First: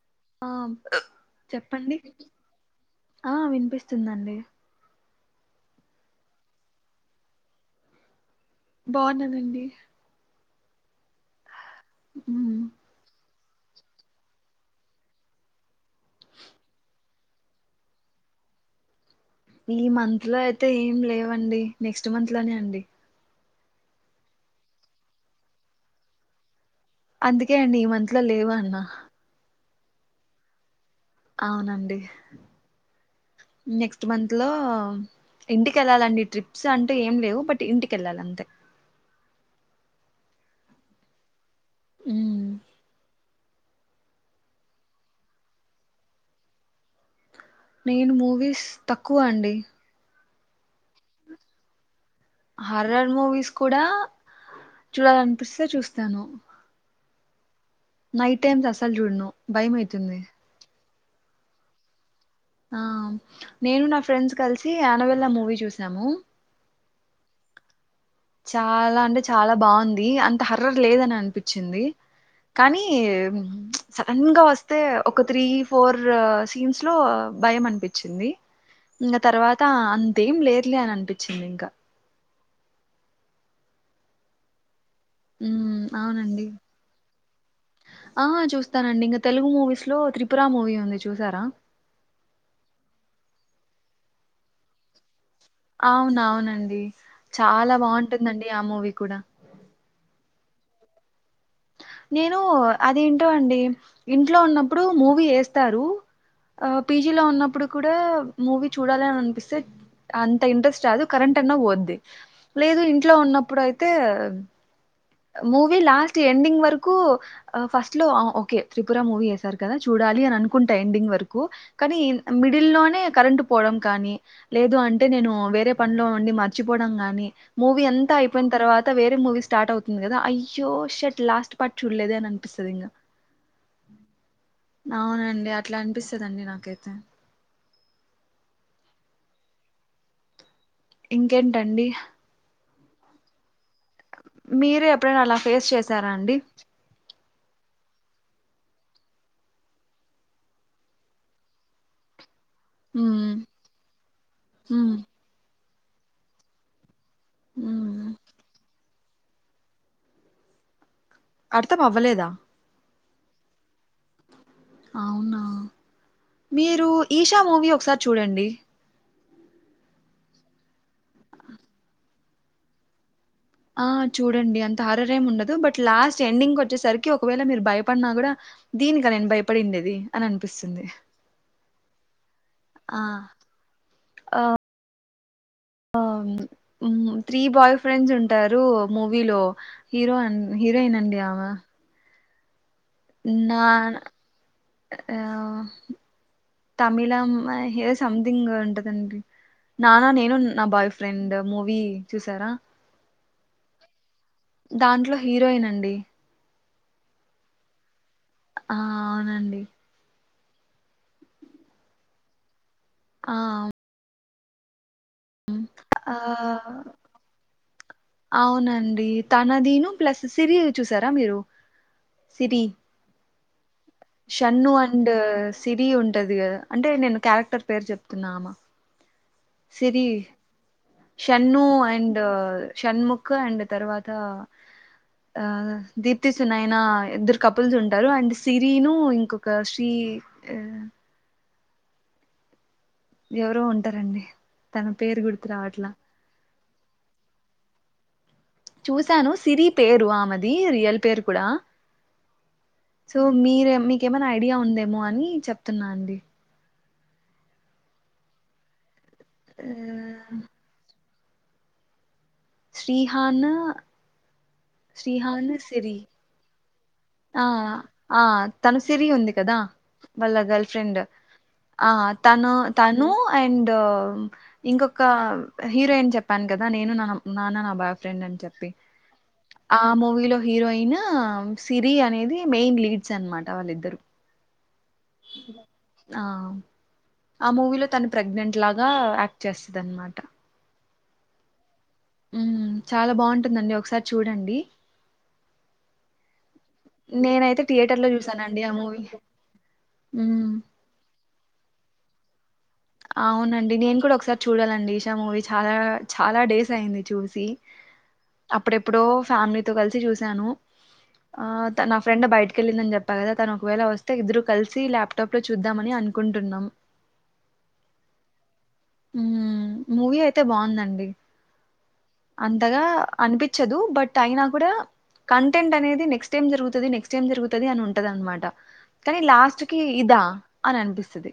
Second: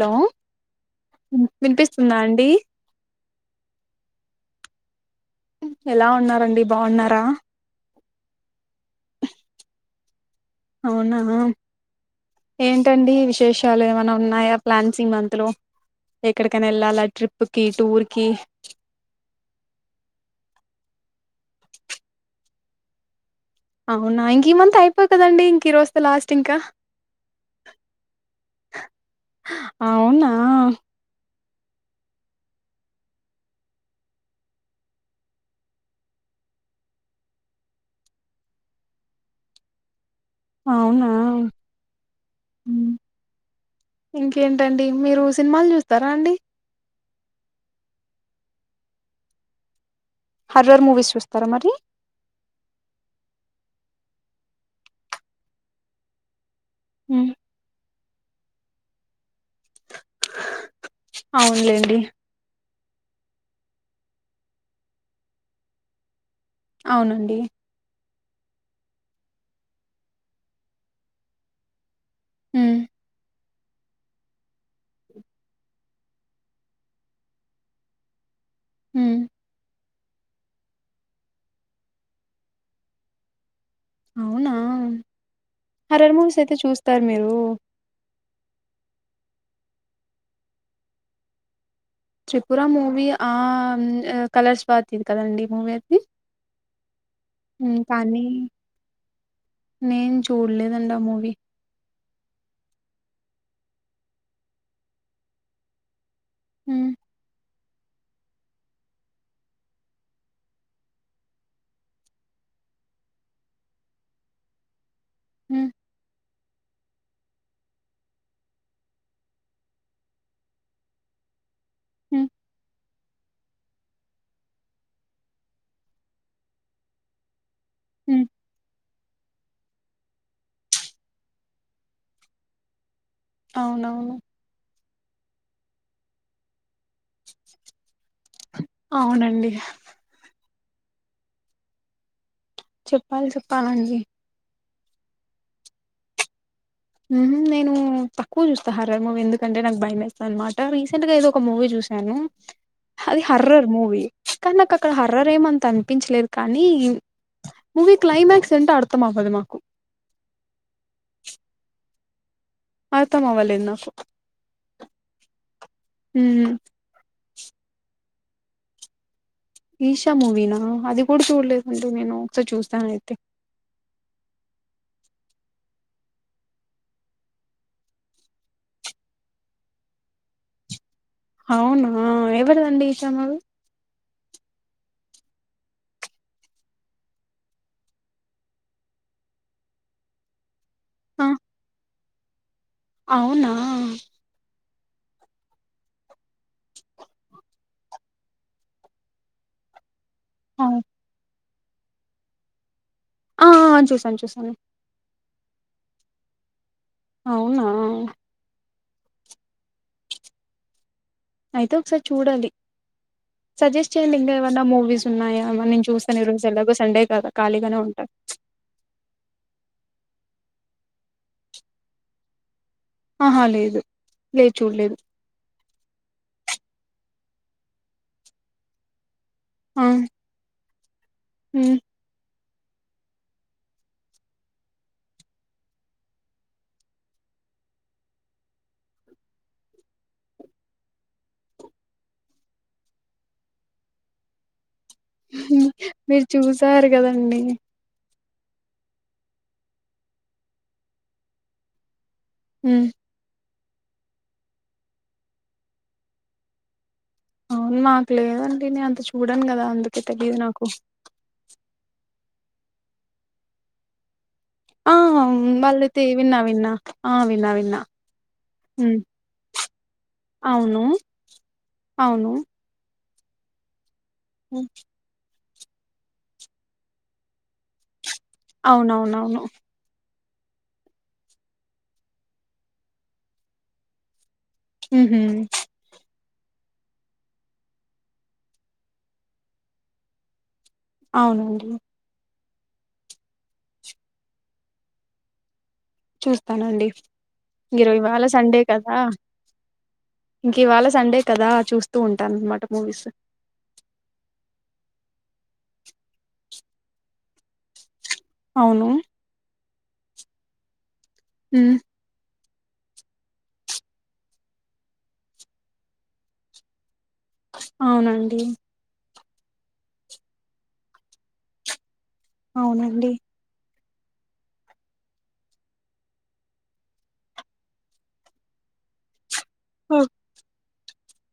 Hello ఆ చెప్పండి వినిపిస్తుందా అండి ఆ విన్పిస్తుందండి ఎలా ఉన్నారండి బావున్నారా బావున్నానండి బావున్నాను మ్మ్. ఏంటండి విష్ విశేషాలు ఏమైన్నా ఉన్నాయా ప్లాన్సీమంత్ లో ఎక్కడికైనా ఎళ్ళాలా ట్రిప్ కి టూర్ కి ఈ మంత్ లో అయితే ఏం లేవండి నెక్స్ట్ మంత్ లోనే అండి అవునా ఇంక ఈ మంత్ అయిపోతదండీ ఇంక ఈరోజ్తో లాస్ట్ అండి ఇంకా అందుకే అండి ఈ మంత్ లో లేవు అన్న అవునా అవునండి నెక్స్ట్ మంత్ లో ఇంటికి వెళ్ళాలండి. ట్రిప్స్ అంటూ ఏం లేవు బట్ ఇంటికి వెళ్ళాలి అంతే అవునా హ్మ్ ఇంకేంటండి మీరు సినిమాలు చూస్తారా అండి నేను మూవీస్ తక్కువ అండి హార్రర్ మూవీస్ చూస్తారా మరి హర్రర్ మూవీస్ కూడా చూడాలనిపిస్తే చూస్తాను హ్మ్ నైట్ టైమ్స్ అసల్ చూడ్ను భయం ఐవుతుంది అవునులేండి ఆ నేను నా ఫ్రెండ్స్ కలిసి యానవెల్ల మూవీ చూసాము అవునండి చాలా అంటే చాలా బాగుంది అంత హార్రర్ లేదనే అన్పించింది హ్మ్, కానీ ప్చ్ సడన్ గా వస్తే ఒక త్రీ ఫోర్ సీన్స్ లో భయం అనిపించింది హ్మ్. ఇంకా తర్వాత అంన్ తేం లెద్లే అని అనిపించింది ఇంకా అవునా ఉమ్, హార్రర్ మూవీస్ అవునండి అయితే చూస్తారు మీరు ఆ చూస్తానండి ఇంక తెలుగు మూవీస్ లో త్రిపుర మూవీ ఉంది చూసారా త్రిపుర మూవీ ఆ మ్మ్ కలర్స్ స్వాతిది కదండి మూవీ అది అవ్నా అవునండి చాలా హ్మ్. కానీ బాగుంటుందండి ఆ మూవీ కూడా టుడ్లేదండి ఆ మూవీ నేను అది ఏంటో అండి ఇంట్లో ఉన్నప్పుడు మూవీ వేస్తారు ఆ హ్మ్ పీజీలో ఉన్నప్పుడు కూడా మూవీ చూడాలి అని అనిపిస్తే అంత ఇంట్రెస్ట్ రాదు కరెంట్ అన్నా పోద్ది లేదు ఇంట్లో ఉన్నప్పుడు అయితే హ్మ్ మూవి లాస్ట్ ఎండింగ్ వరక్ కు ఆ ఫస్ట్ లో ఓకే త్రిపుర మూవీ వేసారు కదా చూడాలి అని అనుకుంటే ఎండింగ్ వరకు కానీ హ్మ్ మిడిల్ లోనే కరెంటు పోవడం కానీ లేదు అంటే నేను వేరే పనులో ఉండి మర్చిపోవడం కానీ మూవీ అంతా హ్మ్ అయిపోయిన తర్వాత్ వేరే మూవీ స్టార్ట్ అవుతుంది కదా అయ్యో షట్ లాస్ట్ పార్ట్ చూడ్లేదే అని అనిపిస్తా ఇంకా అవునవును అవునండి అట్లా అనిపిస్తదండి నాకైతే అవునండి ఇంకేంటండి చెప్పాలి చెప్పాలండి మీరు ఎప్పుడైనా అలా ఫేస్ చేసారా అండి హుమ్మ్ నేను తక్కువ చూస్తా హరర్ మూవీ ఎందుకంటే, నాకు భయమేస్తా అనమాట. రీసెంట్ గా ఏదో ఒక మూవీ చూశాను. అది ఉమ్ హర్రర్ మూవీ కాని నాకు అక్కడ ఉమ్ హర్రర్ ఏం అంత ఆన్ తప్పించలేరు కానీ ఇం మూవి ఉమ్ క్లైమాక్స్ ఎంటో అర్ మొత్తమాపదమాకు అర్థం అవ్వలేదా అర్థం అవ్వలేదు నాకు అవునా హ్మ్ మీరు ఈషా మూవీ ఒకసారి చూడండి ఈషా మూవీ నా అది కూడా చూడలేదండి నేను ఒకసారి చూస్తాన అయితే ఆ చూడండి. అంత హార్రర్ ఏం ఉండదు. బట్ లాస్ట్ ఎండింగ్ కి వచ్చేసరికి ఒకవేళ మీరు భయపడినా కూడా, దీనిక నేను భయపడిండేది అని అనిపిస్తుంది. అవునా ఎక్కడనండి ఈశామ ఆ ఆమ్ త్రీ బాయ్ ఫ్రెండ్స్ ఉంటారు మూవీలో హీరో అన్ హీరోయిన్ అండి ఆ ఆమె అవునా నా ఆ తమిళం ఏదో సంతింగ్ ఉంటదండీ నానా నే ను నా అవు బాయ్ ఫ్రెండ్ మూవీ చూసారా ఆ చూసం చూస్ దాంట్లో హీరోయిన్ అండి అవునా ఆ అవునండి అయితే ఒకసారి చూడాలి ఆ సజెస్ట్ చేయండి ఇంగా మూవీస్ ఉన్నాయా ఏమైనా నేను చూస్తాను. ఈ రోజు ఎల్లాగో సండే ఆ కదా ఖాళీగానే ఉంటాను. అవునండి తనదీను ప్లస్ సిరి చూసారా మీరు సిరి ఆహా లేదు లేదు షన్ను చూడలేదు అండ్ సిరి ఉంటది కదా అంటే నేను క్యారెక్టర్ పేరు చెప్తున్న ఆమ ఆ హ్మ్. సిరీ షన్నూ అండ్ షణ్ముఖ్ అండ్ తర్వాత ఆ దీప్తి సునయన ఇద్దరు కపుల్స్ ఉంటారు అండ్ సిరిను ఇంకొక శ్రీ ఎవరో ఉంటరండి మీరు చూసారు కదండీ చూశాను సిరీ పేరు ఆమెది రియల్ పేరు కూడా సో మీర మీకేమైనా ఐడియా ఉందేమో అని చెప్తున్నా అండి అవును మాక్లేదండి నేన్ అంత చూ చూడన్ కదా ఆ అందుకే తెలీదు నాకు శ్రీహాను ఆ వాళ్ళతి విన్నా విన్నా ఆ విన్నా విన్నా ఆ తను హ్మ్. సిరి ఉంది కదా వాళ్ళ గర్ల్ అవును ఫ్రెండ్ ఆ అవును తను తన్ నూ అండ్ మ్మ్ హ్మ్. ఇంకొకా హీరోయిన్ చెప్పాను కదా నేను నా నాన్న నా బాయ్ ఫె ఫ్రెండ్ అని చెప్పి అవునవునవును ఆ మూవీలో హీరోయిన్ స్ సిరీ అనేది మెయిన్ లీడ్స్ అన్నమాట వాళ్ళిద్దరు మ్మ్ హ్మ్ ఆ ఆ మూవీలో తను ప్రెగ్నెంట్ లాగా యాక్ట్ చేస్తదన్నమాట అవునండి మ్మ్ చాలా బాగుంటుందండి ఒకసారి చూడండి చూస్తానండి నేనైతే మీరు థియేటర్‌లో ఇవాళ జూసానండి సండే ఆ కదా మూవీ. హ్మ్. ఇంకివాళ సండే కదా చూస్తూ ఉంటానన్నమాట అవునండి నేను కూడా ఒకసారి చూడాలండి ఇష్ తా మూవీ చాలా చాలా డేస్ అయింది చూసి అవును అప్పుడెప్పుడో ఫ్యామిలీత్ తో కలిసి చూశాను ఆ హ్మ్. తనా ఫ్రెండ్ బయట్ తీకెళ్ళిందని చెప్ప కదా తను ఒకవేళ వస్తే ఇద్దరు కలిసి ల్యాప్టాప్ లో చూద్దామని అనుకుంటున్నాం అవునండీ మ్మ్ మూవీ అయితే బాగుందండి అంతగా అవునండి అనిపిచ్చదు బట్ అయినా కూడా కంటెంట్ అనేది నెక్స్ట్ ఏమ్ జరుగుతది నెక్స్ట్ ఏం జరుగుతది అని ఉంటది అనమాట కానీ లాస్ట్ చికి ఓ ఇదా అని అనిపిస్తుంది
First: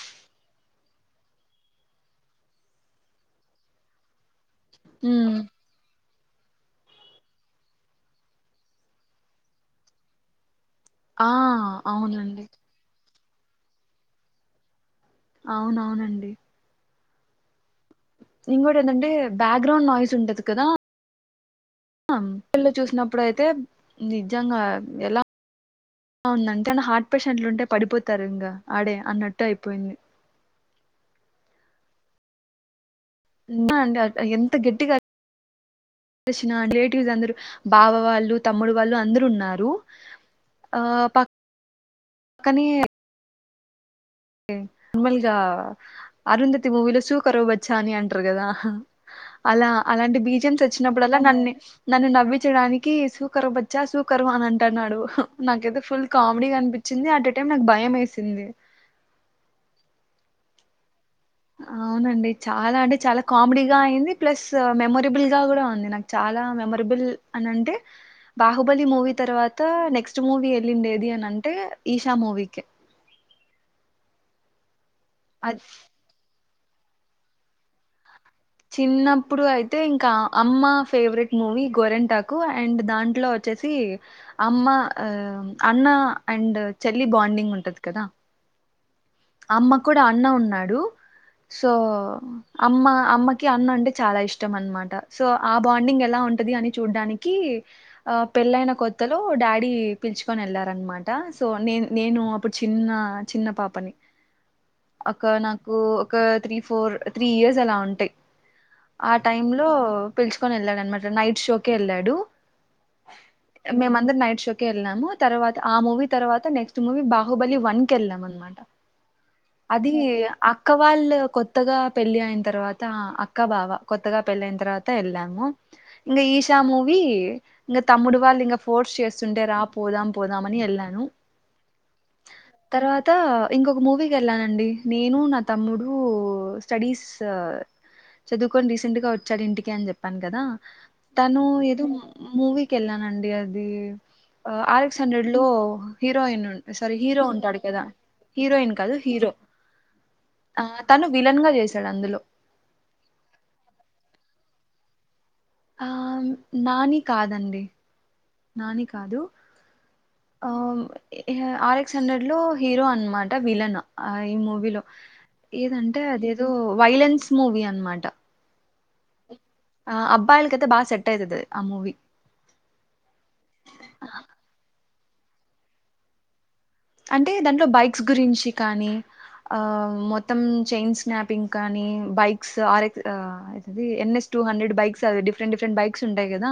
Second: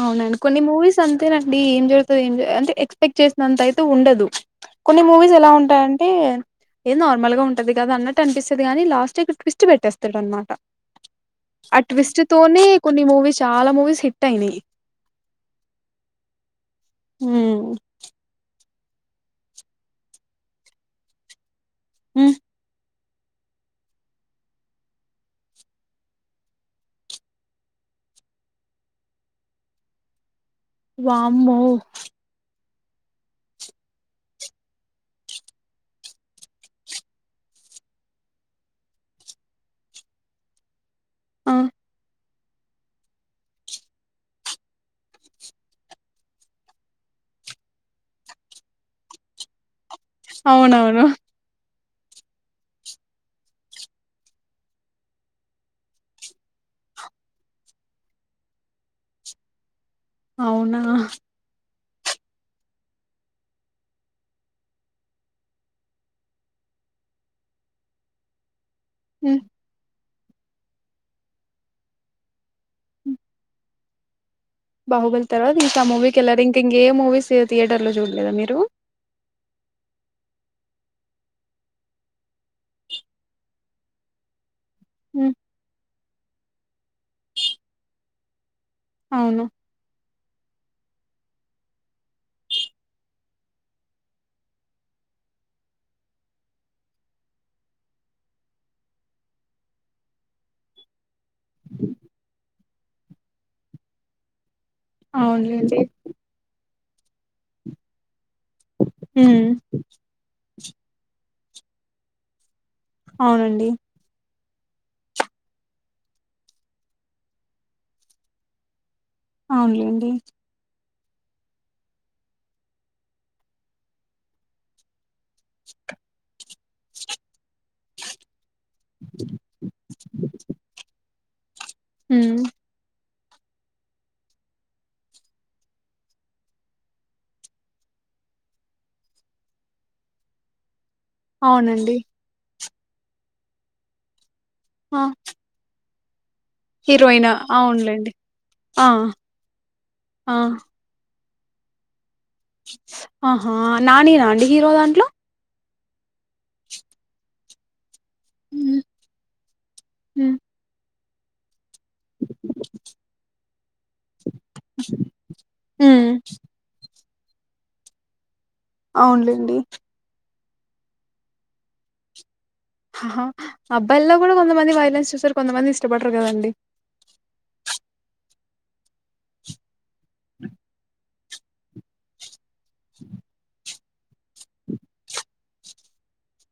అవునండి కొన్ని మూవీస్ అంతేనండి, ఏం జరుగుతుంది ఏం అంటే ఎక్స్పెక్ట్ చేసినంత అయితే ఉండదు. కొన్ని మూవీస్ ఉమ్ ఎలా ఉంటాయ అంటే ఏం నార్మల్ గా ఉంటది కదా అన్నట్టు అనిపిస్తుది గాని లాస్ట్ ట్విస్ట్ పెట్టేస్తాడు అనమాట ఆ ట్విస్ట్ అవునండి తోనే కొన్ని మూవీ చాలా మూవీస్ హి ట్ అయినాయ్ అవునవునండి మ్ ఇంకోటి ఏంటంటే బ్యాగ్గ్రౌండ్ నయ్స్ ఉంటది కదా పిల్ల చూసినప్ అప్పుడైతే నిజంగా ఎలా ఉందంటే హార్ట్ పేషెంట్లు ఉంటే పడిపోతారు ఇంకా ఆడే అన్నట్టు అయిపోయింది. వామ్మో అండి ఎంత గట్టిగా రిలేటివ్స్ అందరు బాబ వాళ్ళు తమ్ముడు వాళ్ళు అందరు ఉన్నారు ఆ ఆ కానీ నార్మల్గా అరుంధతి మూవీలో సుకరోవ బచ్చా అని అంటారు కదా అలా అలాంటి బీజమ్స్ అవునవును వచ్చినప్పుడల్లా న్నన్ని నన్ను నవ్వించడానికి సూకరు బచ్చా సూకరు అని అంటున్నాడు, నాకైతే ఫుల్ కామెడీ అనిపించింది అట్ టైం నాకు భయం వేసింది. అవునా అవునండి చాలా అంటే చాలా కామెడీ గా అయింది ప్లస్ మెమొరబుల్ గా కూడా ఉంది నాకు చాలా మెమొరబుల్ అని అంటే బా హుబలి మూవీ హ్మ్. తర్వాత నెక్స్ ట్ మూవీ వెళ్ళిండేది అని అంటే ఈషా మూవీ కే బాహుబలి అది తర్వాత ఈషా మూవీకి వెళ్ళారిం తింగే ఏ మూవీస్ థియటర్ లో జూల్ చిన్నప్పుడు అయితే ఇం కా అమ్మ ఫేవరెట్ మూవీ గోరింటాకు అండ్ దాంట్లో వచ్చేసి అమ్మ ఆ అన్నా అండ్ చెల్లి బాండింగ్ ఉంటది కదా అవును అమ్మ కూడా ఆ అన్న ఉన్నాడు సో అమ్మ అమ్మకి అన్న అంటే చాలా ఇష్టం అనమాట, సో ఆ బాండింగ్ ఎలా ఉంటది అని చూడ్డానికి ఆ పెళ్ళైన కొత్తలో డాడీ పిలుచుకొని వెళ్ళారనమా ట సో నే నేను అప్పుడు చిన్న చిన్న పాపని అక్క నాకు అవునులేండి ఒక త్రీ ఫోర్ త్రీ ఇయర్స్ అలా ఉంటాయ్ ఆ టైం ఉమ్ లో పిలుచుకొని వెళ్ళాడు అనమాట నైట్ షో కెళ్ళాడు అవునండి మేమ అందరు నైట్ షో కె వెళ్ళాము తర్వాత ఆ మూవీ తర్వాత నెక్స్ట్ మూవీ బాహుబలి వన్ క వెళ్ళాం అనమాట అది అవునులేండి అక్క వాళ్ళు కొత్తగా పెళ్ళి అయిన తర్వాత అక్క బావ కొత్తగా పెళ్ళ అయిన తర్వాత వెళ్ళాము ఇంకా ఈశా మూవీ ఇంకా తమ్ముడు వాళ్ళు ఇంకా ఫోర్స్ చేస్తుంటే రా పోదాం పోదాం అని ఎల్లాను ఉమ్ తర్వాత త ఇంకొక మూవీకి వెళ్ళానండి నేను నా తమ్ముడు స్టడీస్ చదువుకొని రీసెంట్ గా వచ్చాడు ఇంటికి అని చెప్పాను కదా తను ఏదో అవునండి మూవి కెల్లానండి అది ఆర్ ఎక్స్ హండ్రెడ్ లో హీరోయిన్ ఉన్ హీరోయినా అవునులెండి హీరోయిన్ కాదు హీరో ఆ తను విలన్ గా చేశాడు అందులో ఆహా నాని ఆ అండి హీరో దాంట్లో ఆ నాని కాదండి ఉమ్ నాని కాదు ఉమ్ ఆ ఏ ఆర్ ఎ ఎక్స్ హండ్రెడ్ లో హీరో అనమాట విలన్ ఈ మూవీ లో ఏదంటే ఉమ్ అదేదో వైలెన్స్ మూవీ అనమాట అవునులే ఆ అబ్బాయిలకయితె బాగా సెట్ అయతదిది ఆ మూవి ఆహా అబ్బాయిల్లో కూడా కొంతమంది వైలెన్స్ చూసారు కొంతమంది ఇష్టపడరు కదండి అంటే దాంట్లో బైక్స్ గురించి కానీ ఆ మొత్తం చైన్ స్నాపింగ్ కానీ బైక్ క్స్ ఆర్ ఎక్ అది N S two hundred bikes అవి డిఫరెంట్డిఫరెం బైక్స్ ఉంటయి కదా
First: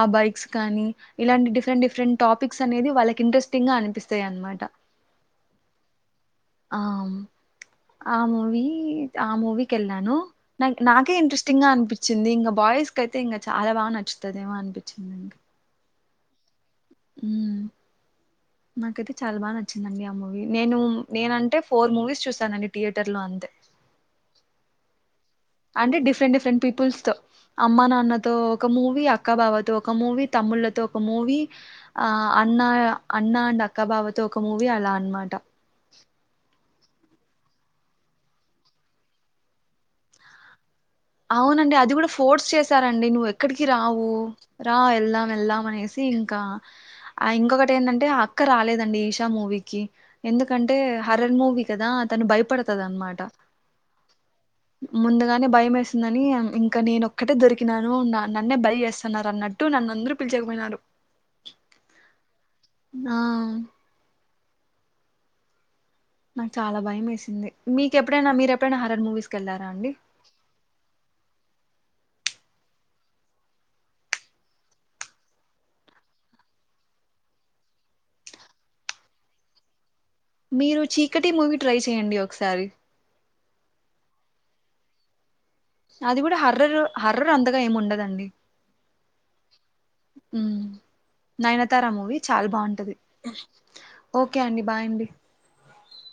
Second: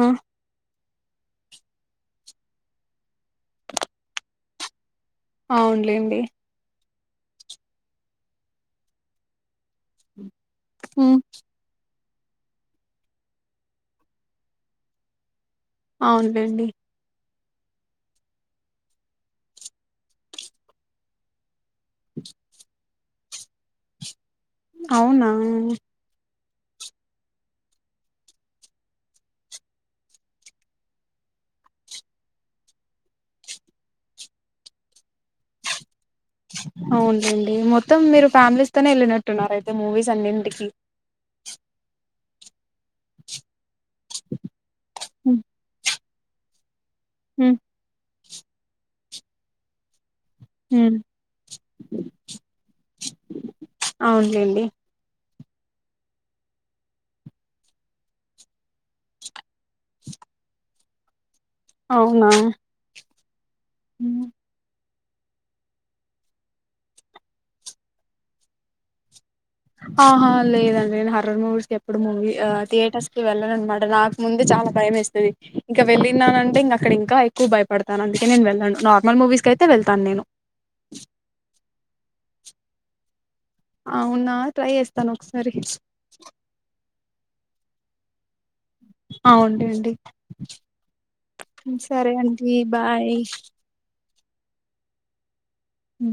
ఆ బైక్స్ కానీ ఇలాంటి డిఫెట్ డిఫరెంట్ టాపిక్స్ననేది వాళ్ళకి ఇంట్రెస్టిన్గా అనిపిస్తుంది తే అనమాట అవునులేండి ఆ ఆ మూవి ఆ మూవి కెల్నాను నా నాకే ఉమ్ ఇంట్రెస్టింగా అనిపించ్ వచ్చింది ఇకా బాయ్స్ కయితే ఇంక చాలా బాగా నచ్చుతుదేమో అనిపించింది అవునులేండి హ్మ్మ్ నాకైతే చాలా బాగా నచ్చిందండి ఆ మూవీ నేను నేనంటే ఫోర్ మూవీస్ చూసానండి థియేట్ టర్లు అంది అవునా అంటే డిఫరెంట్ డిఫరెంట్ పీపుల్స్ తో అమ్మ నాన్నతో ఒక మూవీ అక్కాబావాతో ఒక మూవీ తమ్ముళ్లతో ఒక మూవీ ఆ అన్న అన్న అండ్ అక్కాబావతో ఒక మూవీ అలా అనమాట అవునండి మొత్తం మీరు ఫ్యామిలీస్ తోనే వెళ్ళినట్టున్నారు అయితే మూవీస్ అన్నింటికి అవునండి అది కూడా ఫోర్స్ చేశారండి నువ్వు ఎక్కడికి కి రావు రా ఎల్దం ఉ ఎల్దం అనేసి ఇంకా ఆ హ్మ్ ఇంకొకటి ఏందంటే అ క్క రాలేదండి ఈషా మూవీకి ఎందుకంటే హ్మ్ హర్రర్ మూవీ కదా తను భయపడుతది అన్మాట అవునులేండి ముందుగా నే భయమేస్ తుందని ఇంకా నేను ఒక్కటే దొరికినాను నన్నే బై చేస్సన్నారు అన్నట్టు నన్ను అందరూ పిలిచేకిపోయినారు. అవునా ఆవున్ మ్ నాకు చాలా భయం వేసింది మీకు ఎప్పుడైనా మీరు ఎప్పుడైనా హర్రర్ మూవీస్ ఆహా లేదండి నేను హార్రర్ మూవీస్ కి ఎప్పుడు మూవీ ఆ థియేటర్స్ కి వెళ్ళను అనమాట నాకు ముందు చాలా భయం వేస్తది. ఇంక వెళ్ళినానంటే ఇంగ అక్కడ ఇంకా ఎక్కువ భయపడతాను అందుకే నేను వెళ్ళను. నార్మల్ మూవీస్ కి అయితే వెళ్ మీరు చీకటి మూవీ ట్రై చేయండి ఒకసారి అవునా ట్రై చేస్తాను ఒకసారి అది కూడా హర్రరు హర్ర్ రు అంతగా ఏమి ఉండదండి అవునులేండి ఉమ్. మ్మ్ నయనతార సరే మూవీ చాలా అండి బాగుంటది బాయ్. ఓకే అండి బాయ్ అండి ఊ